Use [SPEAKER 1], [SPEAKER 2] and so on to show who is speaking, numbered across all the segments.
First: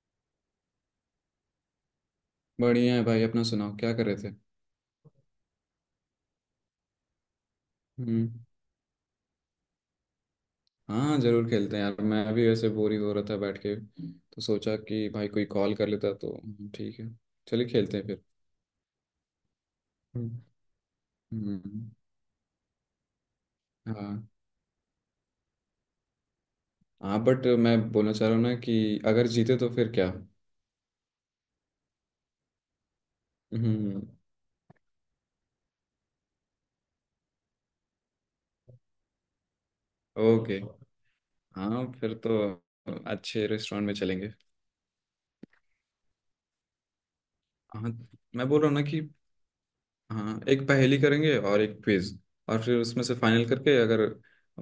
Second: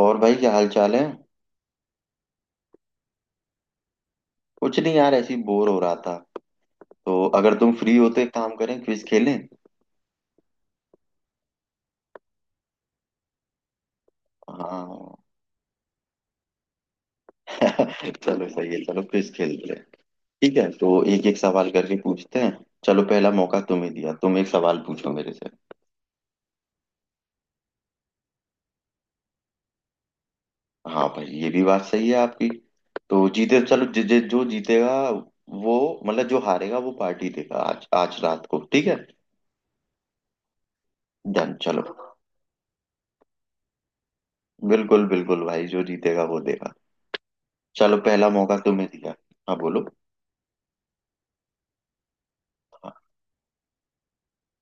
[SPEAKER 1] और भाई, क्या हाल चाल है?
[SPEAKER 2] बढ़िया है भाई। अपना सुनाओ क्या कर रहे थे?
[SPEAKER 1] कुछ नहीं यार, ऐसी बोर हो रहा था। तो अगर तुम फ्री हो, तो
[SPEAKER 2] हम्म।
[SPEAKER 1] एक काम करें, क्विज खेलें।
[SPEAKER 2] हाँ जरूर खेलते हैं यार। मैं भी वैसे बोर ही हो रहा था बैठ के तो सोचा कि
[SPEAKER 1] हाँ।
[SPEAKER 2] भाई कोई कॉल कर लेता तो। ठीक है। चलिए खेलते हैं फिर।
[SPEAKER 1] चलो, सही है। चलो, क्विज खेलते हैं।
[SPEAKER 2] हम्म,
[SPEAKER 1] ठीक है, तो एक एक सवाल
[SPEAKER 2] हम्म,
[SPEAKER 1] करके पूछते हैं। चलो, पहला मौका तुम्हें दिया,
[SPEAKER 2] हाँ,
[SPEAKER 1] तुम एक सवाल पूछो मेरे से।
[SPEAKER 2] हाँ, बट मैं बोलना चाह रहा हूँ ना कि अगर जीते तो फिर क्या?
[SPEAKER 1] हाँ भाई, ये भी बात सही है आपकी। तो जीते, चलो
[SPEAKER 2] हम्म।
[SPEAKER 1] जि, जि, जो जीतेगा वो... मतलब जो हारेगा वो पार्टी देगा आज आज रात को, ठीक है।
[SPEAKER 2] ओके।
[SPEAKER 1] डन, चलो।
[SPEAKER 2] हाँ, फिर तो अच्छे रेस्टोरेंट में चलेंगे।
[SPEAKER 1] बिल्कुल बिल्कुल भाई, जो जीतेगा वो देगा।
[SPEAKER 2] हाँ।
[SPEAKER 1] चलो, पहला
[SPEAKER 2] मैं
[SPEAKER 1] मौका
[SPEAKER 2] बोल रहा हूँ ना
[SPEAKER 1] तुम्हें
[SPEAKER 2] कि।
[SPEAKER 1] दिया। हाँ, बोलो।
[SPEAKER 2] हाँ, एक पहेली करेंगे और एक क्विज। और फिर उसमें से फाइनल करके अगर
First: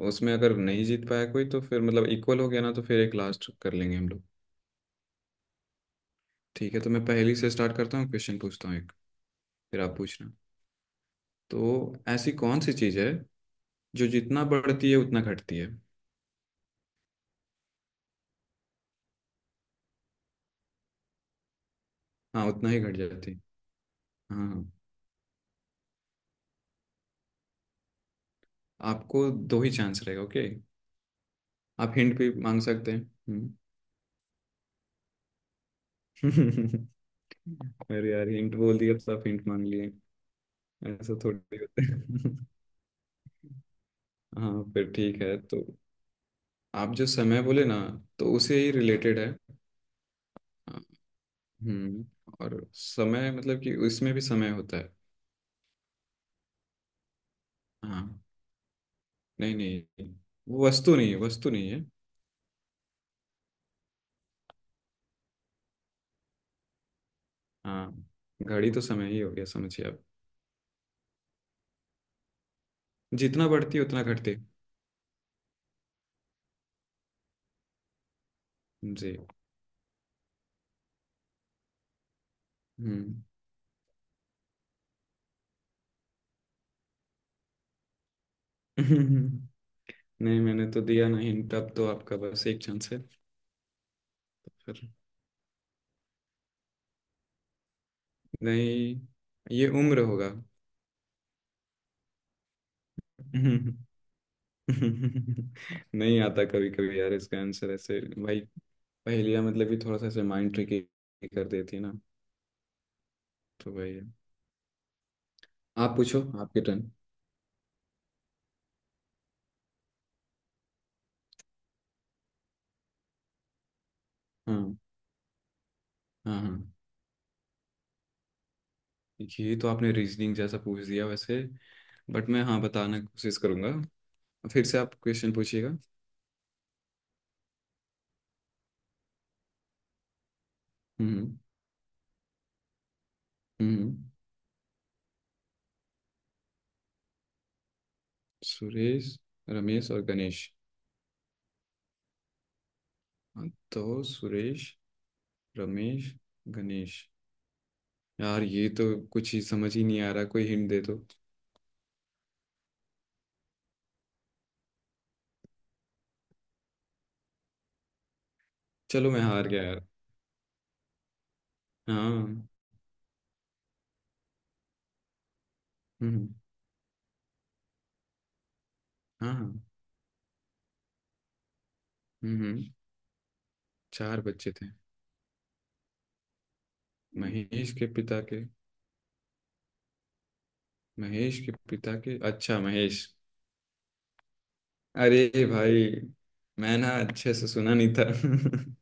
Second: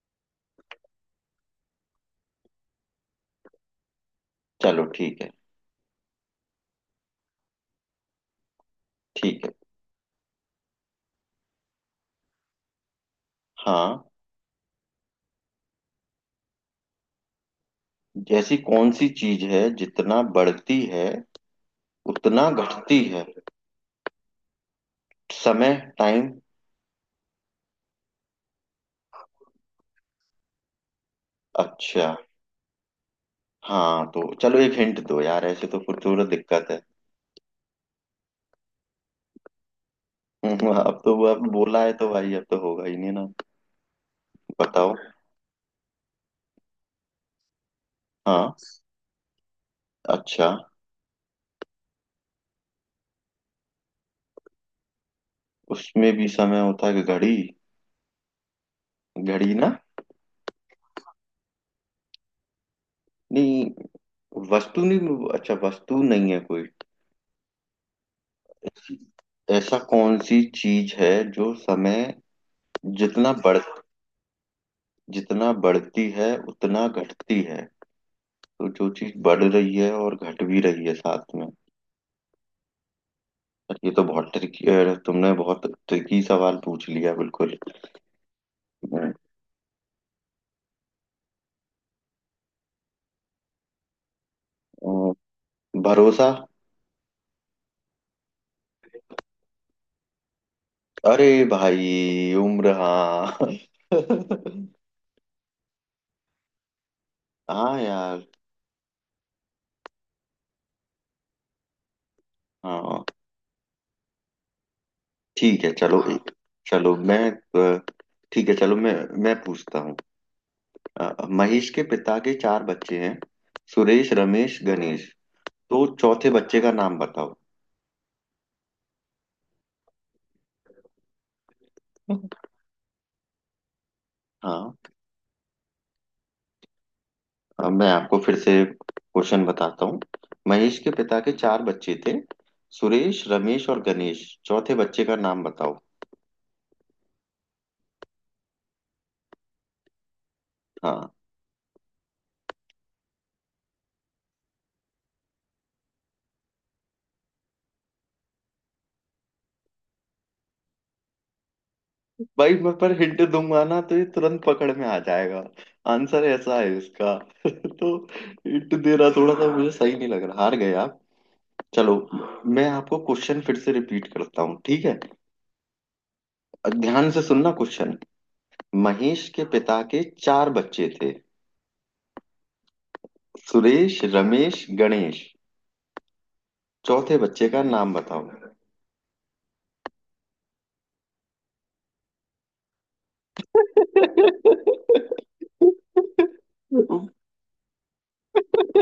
[SPEAKER 2] उसमें अगर नहीं जीत पाया कोई तो फिर मतलब इक्वल हो गया ना, तो फिर एक लास्ट कर लेंगे हम लोग।
[SPEAKER 1] चलो ठीक है।
[SPEAKER 2] ठीक है, तो मैं पहेली से स्टार्ट करता हूँ, क्वेश्चन पूछता हूँ एक।
[SPEAKER 1] ठीक है।
[SPEAKER 2] फिर आप पूछना तो। ऐसी कौन सी चीज़ है
[SPEAKER 1] हाँ।
[SPEAKER 2] जो जितना बढ़ती है उतना घटती है?
[SPEAKER 1] ऐसी कौन सी चीज है जितना बढ़ती है
[SPEAKER 2] हाँ,
[SPEAKER 1] उतना
[SPEAKER 2] उतना ही घट
[SPEAKER 1] घटती है?
[SPEAKER 2] जाती है। हाँ, हाँ।
[SPEAKER 1] समय? टाइम?
[SPEAKER 2] आपको दो ही चांस रहेगा, ओके? आप
[SPEAKER 1] अच्छा।
[SPEAKER 2] हिंट भी मांग सकते हैं। हम्म।
[SPEAKER 1] हाँ तो चलो, एक हिंट दो यार, ऐसे तो फिर थोड़ा दिक्कत है।
[SPEAKER 2] अरे यार, हिंट बोल दिया तो आप हिंट मांग लिए।
[SPEAKER 1] अब
[SPEAKER 2] ऐसा
[SPEAKER 1] तो वो आपने
[SPEAKER 2] थोड़ी
[SPEAKER 1] बोला
[SPEAKER 2] होता
[SPEAKER 1] है तो भाई अब
[SPEAKER 2] है।
[SPEAKER 1] तो होगा ही नहीं ना।
[SPEAKER 2] हाँ, फिर
[SPEAKER 1] बताओ।
[SPEAKER 2] ठीक है। तो आप जो समय बोले ना, तो
[SPEAKER 1] हाँ।
[SPEAKER 2] उसे ही रिलेटेड है।
[SPEAKER 1] अच्छा।
[SPEAKER 2] हाँ। हम्म। और समय मतलब कि उसमें भी समय होता है।
[SPEAKER 1] उसमें भी समय होता है, कि घड़ी?
[SPEAKER 2] हाँ।
[SPEAKER 1] घड़ी
[SPEAKER 2] नहीं,
[SPEAKER 1] ना?
[SPEAKER 2] नहीं, वो वस्तु नहीं है, वस्तु नहीं है।
[SPEAKER 1] नहीं। वस्तु नहीं। अच्छा, वस्तु नहीं है कोई?
[SPEAKER 2] हाँ। घड़ी तो समय ही हो गया,
[SPEAKER 1] ऐसा
[SPEAKER 2] समझिए आप।
[SPEAKER 1] कौन सी चीज है जो समय... जितना
[SPEAKER 2] जितना
[SPEAKER 1] बढ़...
[SPEAKER 2] बढ़ती उतना घटती।
[SPEAKER 1] जितना बढ़ती है उतना घटती है। तो जो चीज
[SPEAKER 2] जी।
[SPEAKER 1] बढ़ रही है और घट भी रही है साथ में...
[SPEAKER 2] हम्म।
[SPEAKER 1] पर ये तो बहुत ट्रिकी... तुमने बहुत ट्रिकी सवाल पूछ लिया बिल्कुल।
[SPEAKER 2] नहीं, मैंने तो दिया ना हिंट। अब तो आपका बस एक चांस है तो फिर।
[SPEAKER 1] अ, भरोसा?
[SPEAKER 2] नहीं, ये उम्र होगा।
[SPEAKER 1] अरे भाई, उम्र? हाँ।
[SPEAKER 2] नहीं आता कभी कभी यार इसका आंसर
[SPEAKER 1] हाँ
[SPEAKER 2] ऐसे।
[SPEAKER 1] यार।
[SPEAKER 2] भाई पहेलियाँ मतलब कि थोड़ा सा ऐसे माइंड ट्रिकी कर देती है ना।
[SPEAKER 1] हाँ
[SPEAKER 2] तो भाई।
[SPEAKER 1] ठीक है,
[SPEAKER 2] आप
[SPEAKER 1] चलो
[SPEAKER 2] पूछो,
[SPEAKER 1] एक...
[SPEAKER 2] आपके टर्न।
[SPEAKER 1] चलो मैं... अ, ठीक है, चलो मैं... मैं पूछता हूँ। महेश के पिता के चार बच्चे हैं। सुरेश, रमेश,
[SPEAKER 2] हाँ,
[SPEAKER 1] गणेश। तो चौथे
[SPEAKER 2] हाँ। हाँ,
[SPEAKER 1] बच्चे का नाम बताओ।
[SPEAKER 2] ये तो आपने रीजनिंग जैसा पूछ दिया वैसे। बट मैं, हाँ, बताने की कोशिश करूंगा। फिर
[SPEAKER 1] हाँ।
[SPEAKER 2] से आप क्वेश्चन पूछिएगा।
[SPEAKER 1] अब मैं आपको फिर से क्वेश्चन बताता हूँ। महेश के पिता के
[SPEAKER 2] हम्म।
[SPEAKER 1] चार बच्चे थे। सुरेश, रमेश और
[SPEAKER 2] हम्म।
[SPEAKER 1] गणेश। चौथे बच्चे का नाम बताओ।
[SPEAKER 2] सुरेश, रमेश और गणेश।
[SPEAKER 1] हाँ
[SPEAKER 2] हाँ, तो सुरेश, रमेश, गणेश। यार, ये तो कुछ ही समझ ही नहीं आ रहा, कोई हिंट दे दो।
[SPEAKER 1] भाई, मैं पर हिंट दूंगा ना तो ये तुरंत पकड़ में आ जाएगा। आंसर ऐसा है इसका। तो हिंट दे रहा,
[SPEAKER 2] चलो, मैं
[SPEAKER 1] थोड़ा
[SPEAKER 2] हार
[SPEAKER 1] सा
[SPEAKER 2] गया
[SPEAKER 1] मुझे
[SPEAKER 2] यार।
[SPEAKER 1] सही नहीं लग रहा। हार गए आप। चलो,
[SPEAKER 2] हाँ।
[SPEAKER 1] मैं आपको क्वेश्चन फिर से रिपीट करता हूँ, ठीक है?
[SPEAKER 2] हम्म।
[SPEAKER 1] ध्यान से सुनना क्वेश्चन। महेश
[SPEAKER 2] हाँ,
[SPEAKER 1] के
[SPEAKER 2] हाँ।
[SPEAKER 1] पिता के चार बच्चे थे।
[SPEAKER 2] हम्म।
[SPEAKER 1] सुरेश,
[SPEAKER 2] चार बच्चे
[SPEAKER 1] रमेश,
[SPEAKER 2] थे।
[SPEAKER 1] गणेश। चौथे बच्चे का
[SPEAKER 2] महेश के
[SPEAKER 1] नाम
[SPEAKER 2] पिता
[SPEAKER 1] बताओ।
[SPEAKER 2] के, महेश के पिता के, अच्छा, महेश। अरे भाई। मैं ना अच्छे से सुना नहीं था।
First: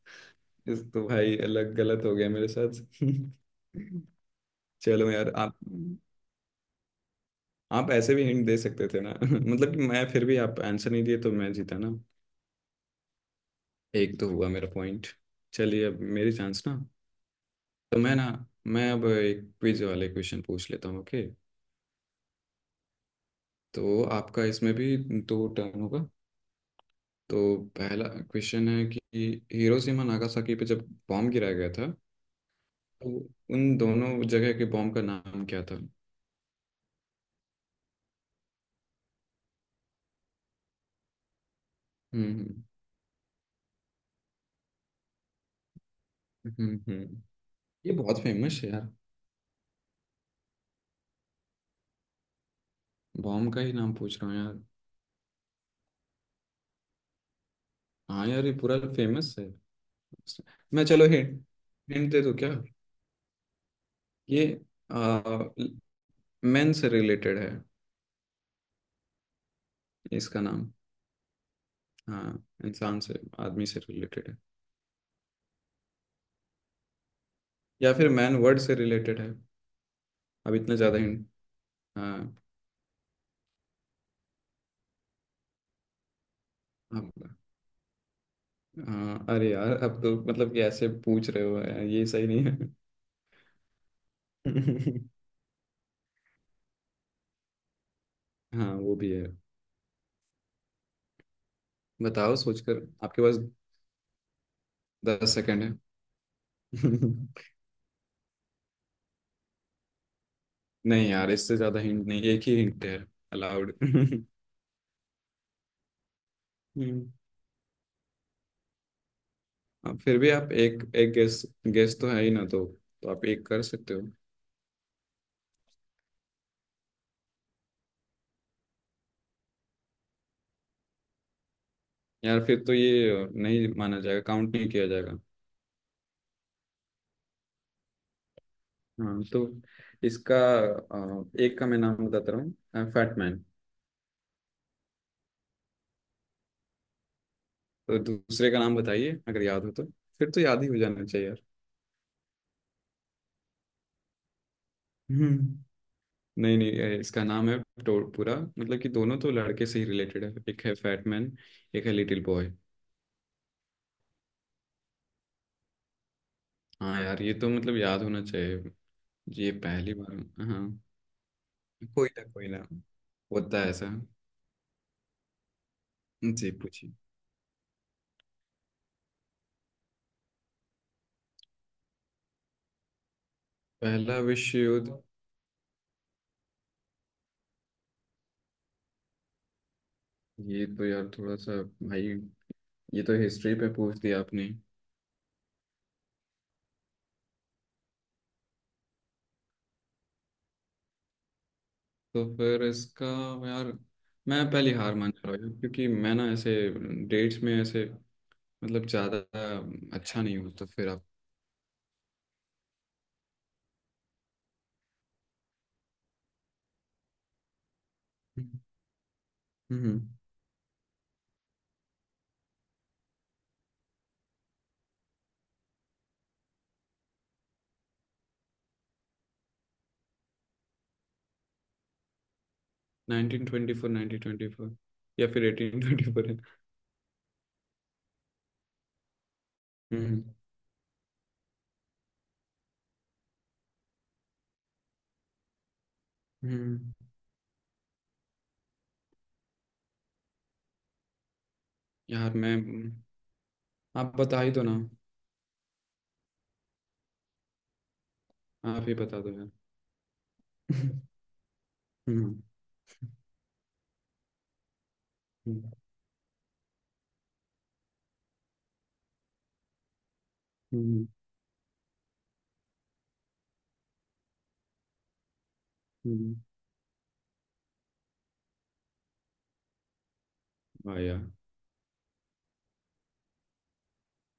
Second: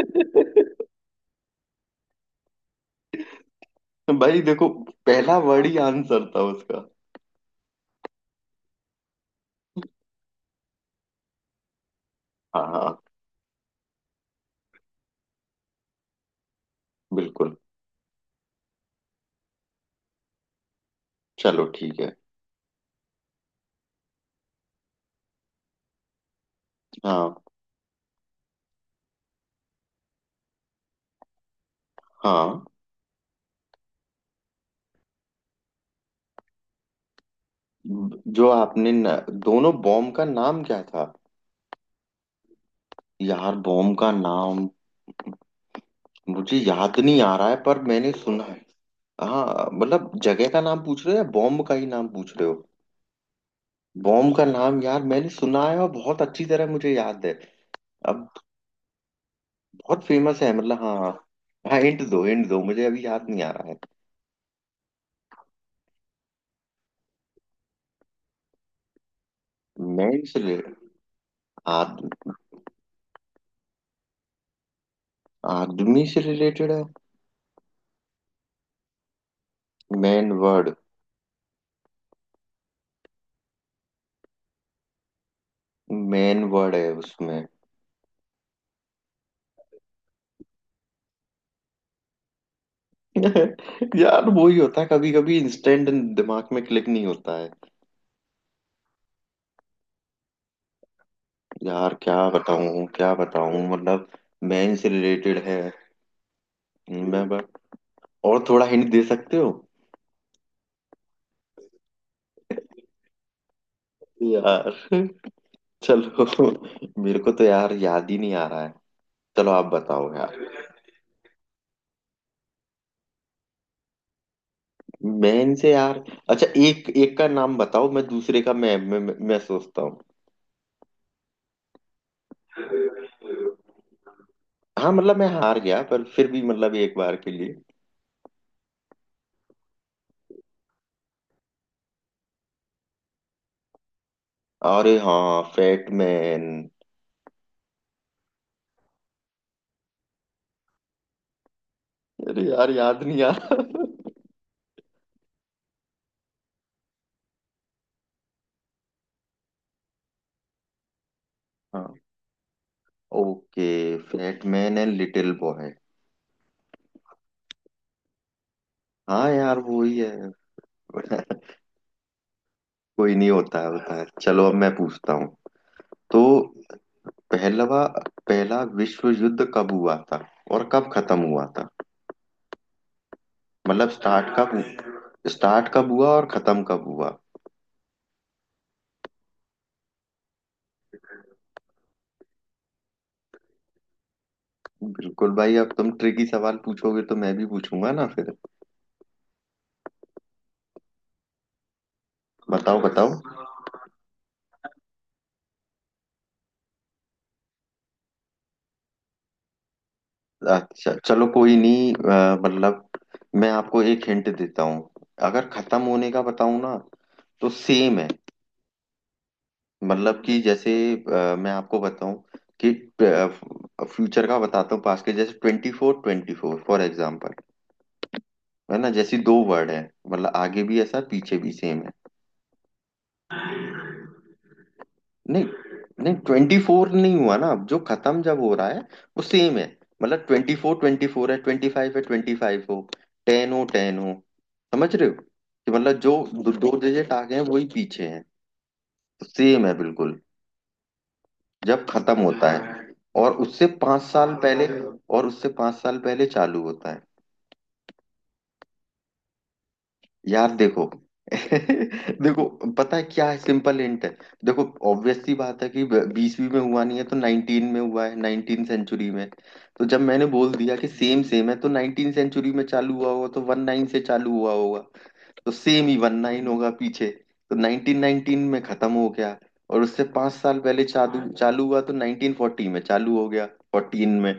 [SPEAKER 2] इस तो भाई अलग गलत हो गया मेरे साथ।
[SPEAKER 1] भाई देखो,
[SPEAKER 2] चलो यार
[SPEAKER 1] पहला
[SPEAKER 2] आप।
[SPEAKER 1] वर्ड ही आंसर था उसका।
[SPEAKER 2] आप ऐसे भी हिंट दे सकते थे ना। मतलब कि मैं, फिर भी आप आंसर नहीं दिए तो मैं जीता ना?
[SPEAKER 1] हाँ हाँ,
[SPEAKER 2] एक तो हुआ मेरा पॉइंट। चलिए अब मेरी चांस ना।
[SPEAKER 1] बिल्कुल।
[SPEAKER 2] तो मैं ना, मैं अब एक क्विज वाले क्वेश्चन पूछ लेता हूँ, ओके?
[SPEAKER 1] चलो ठीक है।
[SPEAKER 2] तो आपका इसमें भी दो टर्न होगा।
[SPEAKER 1] हाँ।
[SPEAKER 2] तो पहला क्वेश्चन है कि हिरोशिमा नागासाकी पे जब बॉम्ब गिराया गया था,
[SPEAKER 1] हाँ।
[SPEAKER 2] तो उन दोनों जगह के बॉम्ब का नाम क्या था?
[SPEAKER 1] जो आपने न, दोनों बॉम्ब का नाम क्या था?
[SPEAKER 2] हम्म,
[SPEAKER 1] यार, बॉम्ब का नाम
[SPEAKER 2] हम्म,
[SPEAKER 1] मुझे
[SPEAKER 2] हम्म,
[SPEAKER 1] याद नहीं आ रहा है, पर
[SPEAKER 2] ये
[SPEAKER 1] मैंने
[SPEAKER 2] बहुत
[SPEAKER 1] सुना है।
[SPEAKER 2] फेमस है यार।
[SPEAKER 1] हाँ मतलब, जगह का नाम पूछ रहे हो या बॉम्ब का ही नाम पूछ रहे हो?
[SPEAKER 2] बॉम्ब का ही नाम पूछ रहा
[SPEAKER 1] बॉम्ब
[SPEAKER 2] हूँ
[SPEAKER 1] का
[SPEAKER 2] यार।
[SPEAKER 1] नाम। यार, मैंने सुना है और बहुत अच्छी तरह मुझे याद है।
[SPEAKER 2] हाँ
[SPEAKER 1] अब...
[SPEAKER 2] यार, ये पूरा फेमस है।
[SPEAKER 1] बहुत फेमस है, मतलब
[SPEAKER 2] मैं, चलो,
[SPEAKER 1] हाँ।
[SPEAKER 2] हिंट।
[SPEAKER 1] हाँ, हिंट
[SPEAKER 2] हिंट दे
[SPEAKER 1] दो,
[SPEAKER 2] दूँ
[SPEAKER 1] हिंट
[SPEAKER 2] क्या?
[SPEAKER 1] दो, मुझे अभी याद नहीं आ रहा है।
[SPEAKER 2] ये मेन से रिलेटेड है,
[SPEAKER 1] मैन से
[SPEAKER 2] इसका नाम।
[SPEAKER 1] रिले... आद,
[SPEAKER 2] हाँ। इंसान से, आदमी से रिलेटेड है।
[SPEAKER 1] आदमी से रिलेटेड है?
[SPEAKER 2] या फिर मैन वर्ड से रिलेटेड है।
[SPEAKER 1] मैन
[SPEAKER 2] अब
[SPEAKER 1] वर्ड?
[SPEAKER 2] इतना ज़्यादा हिंट। हाँ।
[SPEAKER 1] मैन वर्ड है
[SPEAKER 2] आप।
[SPEAKER 1] उसमें?
[SPEAKER 2] हाँ अरे यार, अब तो मतलब कि ऐसे पूछ रहे हो यार, ये सही नहीं है।
[SPEAKER 1] यार, वो ही होता है कभी कभी, इंस्टेंट दिमाग में क्लिक नहीं होता है।
[SPEAKER 2] हाँ, वो भी है।
[SPEAKER 1] यार, क्या
[SPEAKER 2] बताओ
[SPEAKER 1] बताऊं
[SPEAKER 2] सोचकर,
[SPEAKER 1] क्या
[SPEAKER 2] आपके पास
[SPEAKER 1] बताऊं, मतलब... मैन से
[SPEAKER 2] दस
[SPEAKER 1] रिलेटेड है।
[SPEAKER 2] सेकंड है।
[SPEAKER 1] मैं बस... और थोड़ा हिंट दे सकते हो?
[SPEAKER 2] नहीं यार, इससे ज्यादा हिंट नहीं, एक ही हिंट है अलाउड।
[SPEAKER 1] यार। चलो।
[SPEAKER 2] हम्म,
[SPEAKER 1] मेरे को तो यार याद ही नहीं आ रहा है। चलो आप
[SPEAKER 2] अब
[SPEAKER 1] बताओ
[SPEAKER 2] फिर भी
[SPEAKER 1] यार।
[SPEAKER 2] आप एक एक गेस, गेस तो है ही ना, तो आप एक कर सकते हो।
[SPEAKER 1] मैन से यार... अच्छा, एक एक का नाम बताओ, मैं दूसरे का मैं सोचता हूँ।
[SPEAKER 2] यार, फिर तो ये नहीं माना जाएगा, काउंट नहीं किया
[SPEAKER 1] हाँ मतलब
[SPEAKER 2] जाएगा।
[SPEAKER 1] मैं हार गया, पर फिर भी मतलब, एक बार के लिए...
[SPEAKER 2] हाँ, तो इसका एक का मैं नाम बताता रहा हूँ, फैटमैन।
[SPEAKER 1] अरे हाँ, फैटमैन।
[SPEAKER 2] तो दूसरे का नाम बताइए अगर याद हो तो। फिर तो याद ही हो जाना चाहिए यार।
[SPEAKER 1] अरे यार, याद नहीं आ रहा।
[SPEAKER 2] हम्म। नहीं, नहीं, ये इसका नाम है। पूरा मतलब कि दोनों तो लड़के से ही रिलेटेड है, एक है फैटमैन। एक है
[SPEAKER 1] हाँ।
[SPEAKER 2] Little boy.
[SPEAKER 1] Okay. Fat man and little boy.
[SPEAKER 2] हाँ यार, ये तो मतलब याद होना चाहिए।
[SPEAKER 1] हाँ
[SPEAKER 2] ये
[SPEAKER 1] यार, वो
[SPEAKER 2] पहली
[SPEAKER 1] ही
[SPEAKER 2] बार।
[SPEAKER 1] है।
[SPEAKER 2] हाँ। कोई ना, कोई ना।
[SPEAKER 1] कोई नहीं,
[SPEAKER 2] होता
[SPEAKER 1] होता है
[SPEAKER 2] है ऐसा।
[SPEAKER 1] होता है। चलो, अब मैं पूछता हूँ। तो...
[SPEAKER 2] जी, पूछिए।
[SPEAKER 1] पहलवा पहला विश्व युद्ध कब हुआ था और कब खत्म हुआ था? मतलब
[SPEAKER 2] पहला विश्व युद्ध।
[SPEAKER 1] स्टार्ट कब हुआ और खत्म कब हुआ?
[SPEAKER 2] ये तो यार थोड़ा सा। भाई। ये तो हिस्ट्री पे पूछ दिया आपने।
[SPEAKER 1] बिल्कुल भाई, अब तुम ट्रिकी सवाल पूछोगे तो मैं भी पूछूंगा ना फिर।
[SPEAKER 2] तो फिर
[SPEAKER 1] बताओ
[SPEAKER 2] इसका।
[SPEAKER 1] बताओ।
[SPEAKER 2] यार, मैं पहली हार मान जा रहा हूँ क्योंकि मैं ना ऐसे डेट्स में ऐसे मतलब ज्यादा अच्छा नहीं, हो तो फिर
[SPEAKER 1] अच्छा
[SPEAKER 2] आप।
[SPEAKER 1] चलो, कोई नहीं, मतलब मैं आपको एक हिंट देता हूँ। अगर खत्म होने का बताऊँ ना तो सेम है।
[SPEAKER 2] हम्म।
[SPEAKER 1] मतलब कि जैसे मैं आपको बताऊँ कि... फ्यूचर का बताता हूँ, पास के, जैसे ट्वेंटी फोर फॉर एग्जाम्पल, है ना? जैसी दो वर्ड है, मतलब आगे भी ऐसा पीछे भी सेम है।
[SPEAKER 2] Nineteen twenty four, nineteen twenty four, या
[SPEAKER 1] नहीं।
[SPEAKER 2] फिर एटीन ट्वेंटी
[SPEAKER 1] नहीं
[SPEAKER 2] फोर है।
[SPEAKER 1] ट्वेंटी फोर नहीं हुआ ना, अब जो खत्म जब हो रहा है वो सेम है। मतलब
[SPEAKER 2] हम्म,
[SPEAKER 1] ट्वेंटी फोर है, ट्वेंटी फाइव है, ट्वेंटी फाइव हो, टेन हो टेन हो। समझ रहे हो कि मतलब, जो दो
[SPEAKER 2] हम्म,
[SPEAKER 1] डिजिट आगे हैं वही पीछे हैं, सेम है बिल्कुल। जब खत्म
[SPEAKER 2] यार
[SPEAKER 1] होता
[SPEAKER 2] मैं।
[SPEAKER 1] है और उससे पांच
[SPEAKER 2] आप
[SPEAKER 1] साल
[SPEAKER 2] बता ही दो
[SPEAKER 1] पहले...
[SPEAKER 2] ना।
[SPEAKER 1] और उससे पांच साल पहले चालू होता है।
[SPEAKER 2] आप ही बता दो यार।
[SPEAKER 1] यार देखो...
[SPEAKER 2] हम्म।
[SPEAKER 1] देखो, पता है क्या है? सिंपल हिंट है। देखो, ऑब्वियस सी
[SPEAKER 2] हम्म।
[SPEAKER 1] बात है कि बीसवीं में हुआ नहीं है तो नाइनटीन में हुआ है, नाइनटीन सेंचुरी में। तो जब मैंने बोल दिया कि
[SPEAKER 2] हम्म,
[SPEAKER 1] सेम सेम है, तो नाइनटीन सेंचुरी में चालू हुआ होगा, तो वन नाइन से चालू हुआ होगा। तो सेम ही वन
[SPEAKER 2] हम्म।
[SPEAKER 1] नाइन होगा पीछे। तो 1919 में खत्म हो गया। और उससे पांच साल पहले
[SPEAKER 2] वाह यार।
[SPEAKER 1] चालू चालू हुआ तो 1940 में चालू हो गया। फोर्टीन में...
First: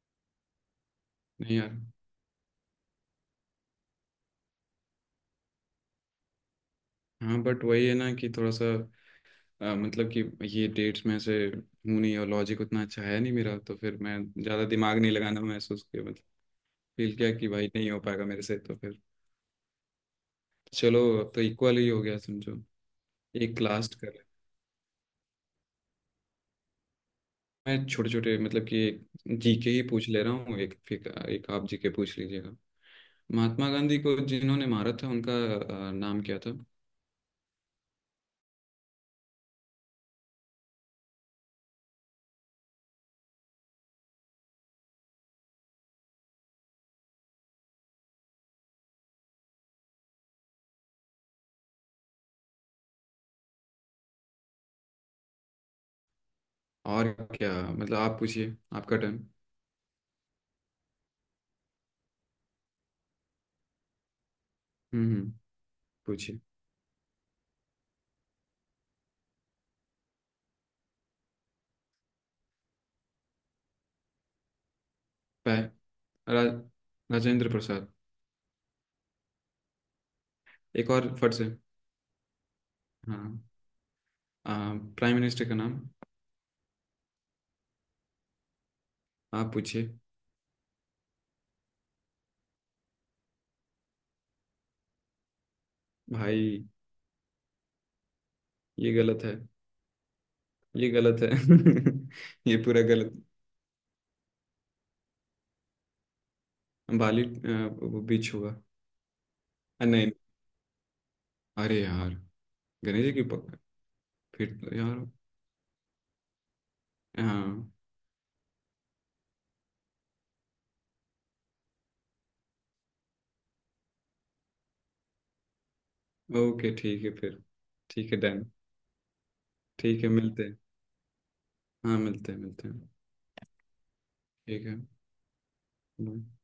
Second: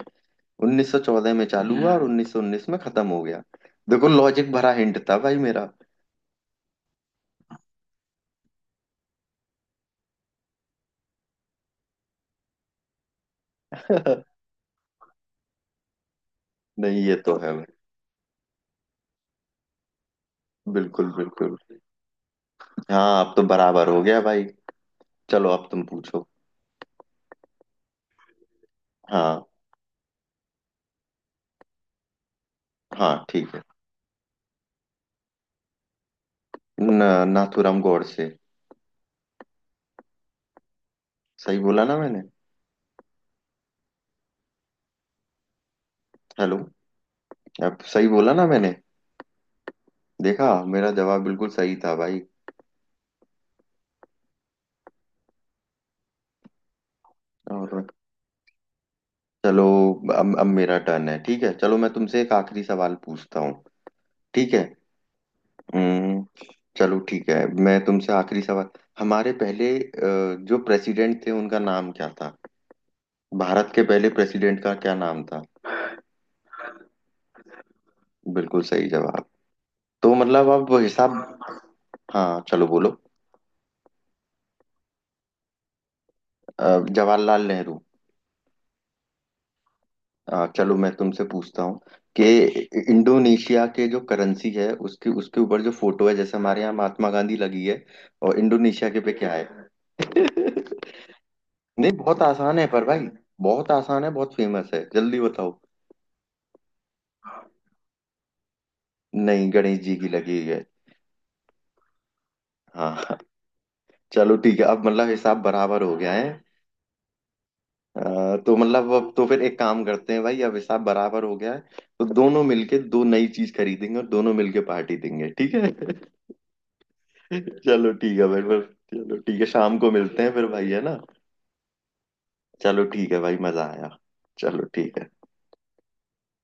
[SPEAKER 1] 1914 में
[SPEAKER 2] नहीं यार।
[SPEAKER 1] चालू हुआ और 1919 में खत्म हो गया। देखो, लॉजिक भरा हिंट था भाई मेरा।
[SPEAKER 2] हाँ, बट वही है ना कि थोड़ा सा, मतलब कि ये डेट्स में से हूँ नहीं, और लॉजिक उतना अच्छा है नहीं मेरा, तो फिर मैं ज़्यादा दिमाग नहीं लगाना महसूस किया, मतलब।
[SPEAKER 1] नहीं, ये
[SPEAKER 2] फील किया
[SPEAKER 1] तो
[SPEAKER 2] कि
[SPEAKER 1] है भाई।
[SPEAKER 2] भाई नहीं हो पाएगा मेरे से तो फिर। चलो,
[SPEAKER 1] बिल्कुल
[SPEAKER 2] अब तो
[SPEAKER 1] बिल्कुल।
[SPEAKER 2] इक्वल ही हो गया समझो।
[SPEAKER 1] हाँ, अब तो
[SPEAKER 2] एक
[SPEAKER 1] बराबर
[SPEAKER 2] लास्ट
[SPEAKER 1] हो गया
[SPEAKER 2] कर।
[SPEAKER 1] भाई। चलो, अब तुम पूछो।
[SPEAKER 2] मैं छोटे छोटे मतलब कि एक
[SPEAKER 1] हाँ
[SPEAKER 2] जीके ही पूछ ले रहा हूँ एक, फिर एक आप जीके पूछ लीजिएगा।
[SPEAKER 1] हाँ। ठीक है।
[SPEAKER 2] महात्मा गांधी को जिन्होंने मारा था उनका नाम क्या था?
[SPEAKER 1] न, नाथूराम गोडसे। सही बोला ना मैंने? हेलो? अब सही बोला ना मैंने? देखा, मेरा जवाब बिल्कुल सही था भाई।
[SPEAKER 2] और क्या
[SPEAKER 1] और...
[SPEAKER 2] मतलब, आप पूछिए, आपका टर्न।
[SPEAKER 1] चलो, अब मेरा टर्न है, ठीक है। चलो, मैं तुमसे एक आखिरी सवाल पूछता हूँ, ठीक है?
[SPEAKER 2] हम्म,
[SPEAKER 1] हम्म,
[SPEAKER 2] पूछिए।
[SPEAKER 1] चलो ठीक है, मैं तुमसे आखिरी सवाल... हमारे पहले जो प्रेसिडेंट थे उनका नाम क्या था? भारत के पहले प्रेसिडेंट का क्या नाम था?
[SPEAKER 2] पै रा, राजेंद्र प्रसाद।
[SPEAKER 1] बिल्कुल सही जवाब। तो मतलब अब
[SPEAKER 2] एक और
[SPEAKER 1] हिसाब...
[SPEAKER 2] फट से।
[SPEAKER 1] हाँ, चलो बोलो।
[SPEAKER 2] हाँ। प्राइम मिनिस्टर का नाम?
[SPEAKER 1] अ, जवाहरलाल नेहरू।
[SPEAKER 2] आप पूछिए।
[SPEAKER 1] चलो, मैं तुमसे पूछता हूँ कि इंडोनेशिया के जो करेंसी है, उसके उसके ऊपर जो फोटो है, जैसे हमारे
[SPEAKER 2] भाई।
[SPEAKER 1] यहाँ महात्मा गांधी लगी है, और इंडोनेशिया
[SPEAKER 2] ये
[SPEAKER 1] के पे
[SPEAKER 2] गलत
[SPEAKER 1] क्या
[SPEAKER 2] है।
[SPEAKER 1] है?
[SPEAKER 2] ये गलत है।
[SPEAKER 1] नहीं, बहुत
[SPEAKER 2] ये
[SPEAKER 1] आसान है
[SPEAKER 2] पूरा
[SPEAKER 1] पर भाई,
[SPEAKER 2] गलत।
[SPEAKER 1] बहुत आसान है, बहुत फेमस है, जल्दी बताओ।
[SPEAKER 2] बाली वो बीच होगा।
[SPEAKER 1] नहीं, गणेश जी की
[SPEAKER 2] नहीं।
[SPEAKER 1] लगी है।
[SPEAKER 2] अरे यार। गणेश जी
[SPEAKER 1] हाँ।
[SPEAKER 2] की।
[SPEAKER 1] चलो
[SPEAKER 2] फिर
[SPEAKER 1] ठीक है,
[SPEAKER 2] तो
[SPEAKER 1] अब
[SPEAKER 2] यार।
[SPEAKER 1] मतलब हिसाब बराबर हो गया है।
[SPEAKER 2] हाँ।
[SPEAKER 1] तो मतलब, अब तो फिर एक काम करते हैं भाई, अब हिसाब बराबर हो गया है। तो दोनों मिलके दो नई चीज खरीदेंगे और दोनों मिलके पार्टी देंगे, ठीक है।
[SPEAKER 2] ओके, ठीक है फिर।
[SPEAKER 1] चलो
[SPEAKER 2] ठीक
[SPEAKER 1] ठीक
[SPEAKER 2] है,
[SPEAKER 1] है भाई
[SPEAKER 2] डन।
[SPEAKER 1] फिर। चलो ठीक है, शाम को
[SPEAKER 2] ठीक है,
[SPEAKER 1] मिलते हैं
[SPEAKER 2] मिलते
[SPEAKER 1] फिर
[SPEAKER 2] हैं।
[SPEAKER 1] भाई, है ना?
[SPEAKER 2] हाँ, मिलते हैं, मिलते हैं।
[SPEAKER 1] चलो ठीक है भाई, मजा आया। चलो
[SPEAKER 2] ठीक है।
[SPEAKER 1] ठीक है।
[SPEAKER 2] bye.